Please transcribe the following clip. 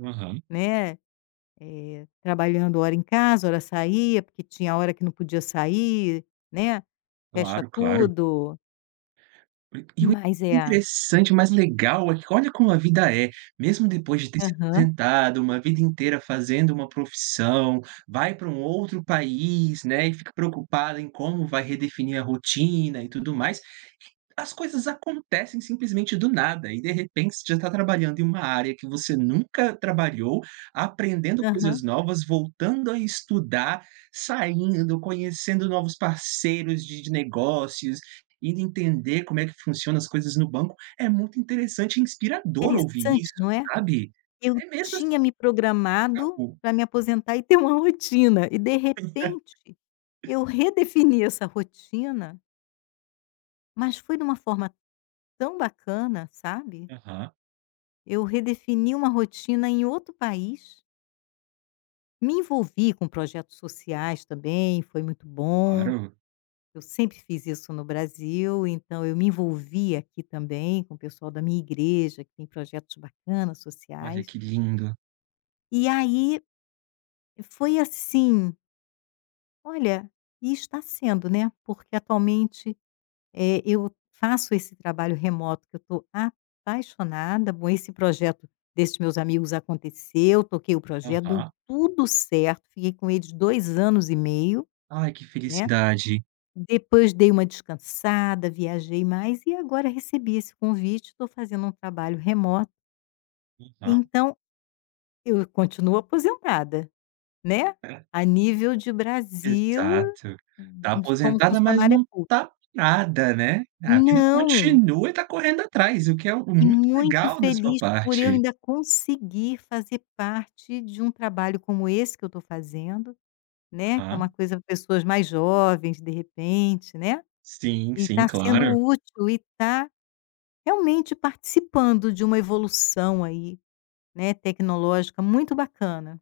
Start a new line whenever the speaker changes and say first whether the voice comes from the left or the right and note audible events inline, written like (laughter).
right: Aham.
left: Né, eh, trabalhando hora em casa, hora saía, porque tinha a hora que não podia sair, né, fecha
right: Claro, claro.
left: tudo.
right: (clears throat) E o
left: Mas é.
right: interessante, mas legal, olha como a vida é, mesmo depois de ter se
left: Aham.
right: aposentado, uma vida inteira fazendo uma profissão, vai para um outro país, né, e fica preocupada em como vai redefinir a rotina e tudo mais. As coisas acontecem simplesmente do nada, e de repente você já tá trabalhando em uma área que você nunca trabalhou, aprendendo coisas
left: Aham.
right: novas, voltando a estudar, saindo, conhecendo novos parceiros de de negócios, ir entender como é que funciona as coisas no banco, é muito interessante e inspirador ouvir
left: Interessante,
right: isso,
left: não é.
right: sabe.
left: Eu
right: É mesmo assim
left: tinha me programado
right: (unintelligible)
left: para me aposentar e ter uma rotina, e de repente
right: (laughs)
left: eu redefini essa rotina mas foi de uma forma tão bacana, sabe.
right: Aham.
left: Eu redefini uma rotina em outro país. Me envolvi com projetos sociais também, foi muito bom.
right: Claro.
left: Eu sempre fiz isso no Brasil, então eu me envolvi aqui também, com o pessoal da minha igreja que tem projetos bacana,
right: Olha
left: sociais.
right: que lindo.
left: E aí, foi assim Olha, e está sendo, né, porque atualmente, eh, eu faço esse trabalho remoto que eu estou apaixonada. Bom, esse projeto desses meus amigos aconteceu, toquei o projeto, deu
right: Aham.
left: tudo certo, fiquei com eles 2 anos e meio,
right: Ai, que
left: né.
right: felicidade.
left: Depois dei uma descansada, viajei mais e agora recebi esse convite, estou fazendo um trabalho remoto
right: (unintelligible)
left: então, eu eu continuo aposentada, né,
right: É.
left: a nível de Brasil
right: Exato. Tá
left: d como
right: aposentada, mas
left: funcionária
right: não
left: pública.
right: tá parada, né, a vida
left: Não.
right: continua e está correndo atrás, o que é o
left: E
right: muito
left: muito
right: legal da sua
left: feliz por eu
right: parte.
left: ainda conseguir fazer parte de um trabalho como esse que eu estou fazendo, né, que é uma
right: Aham.
left: coisa pra pessoas mais jovens, de repente, né.
right: Sim,
left: E
right: sim,
left: está sendo
right: claro.
left: útil e está, realmente, participando de uma evolução aí, né, tecnológica muito bacana.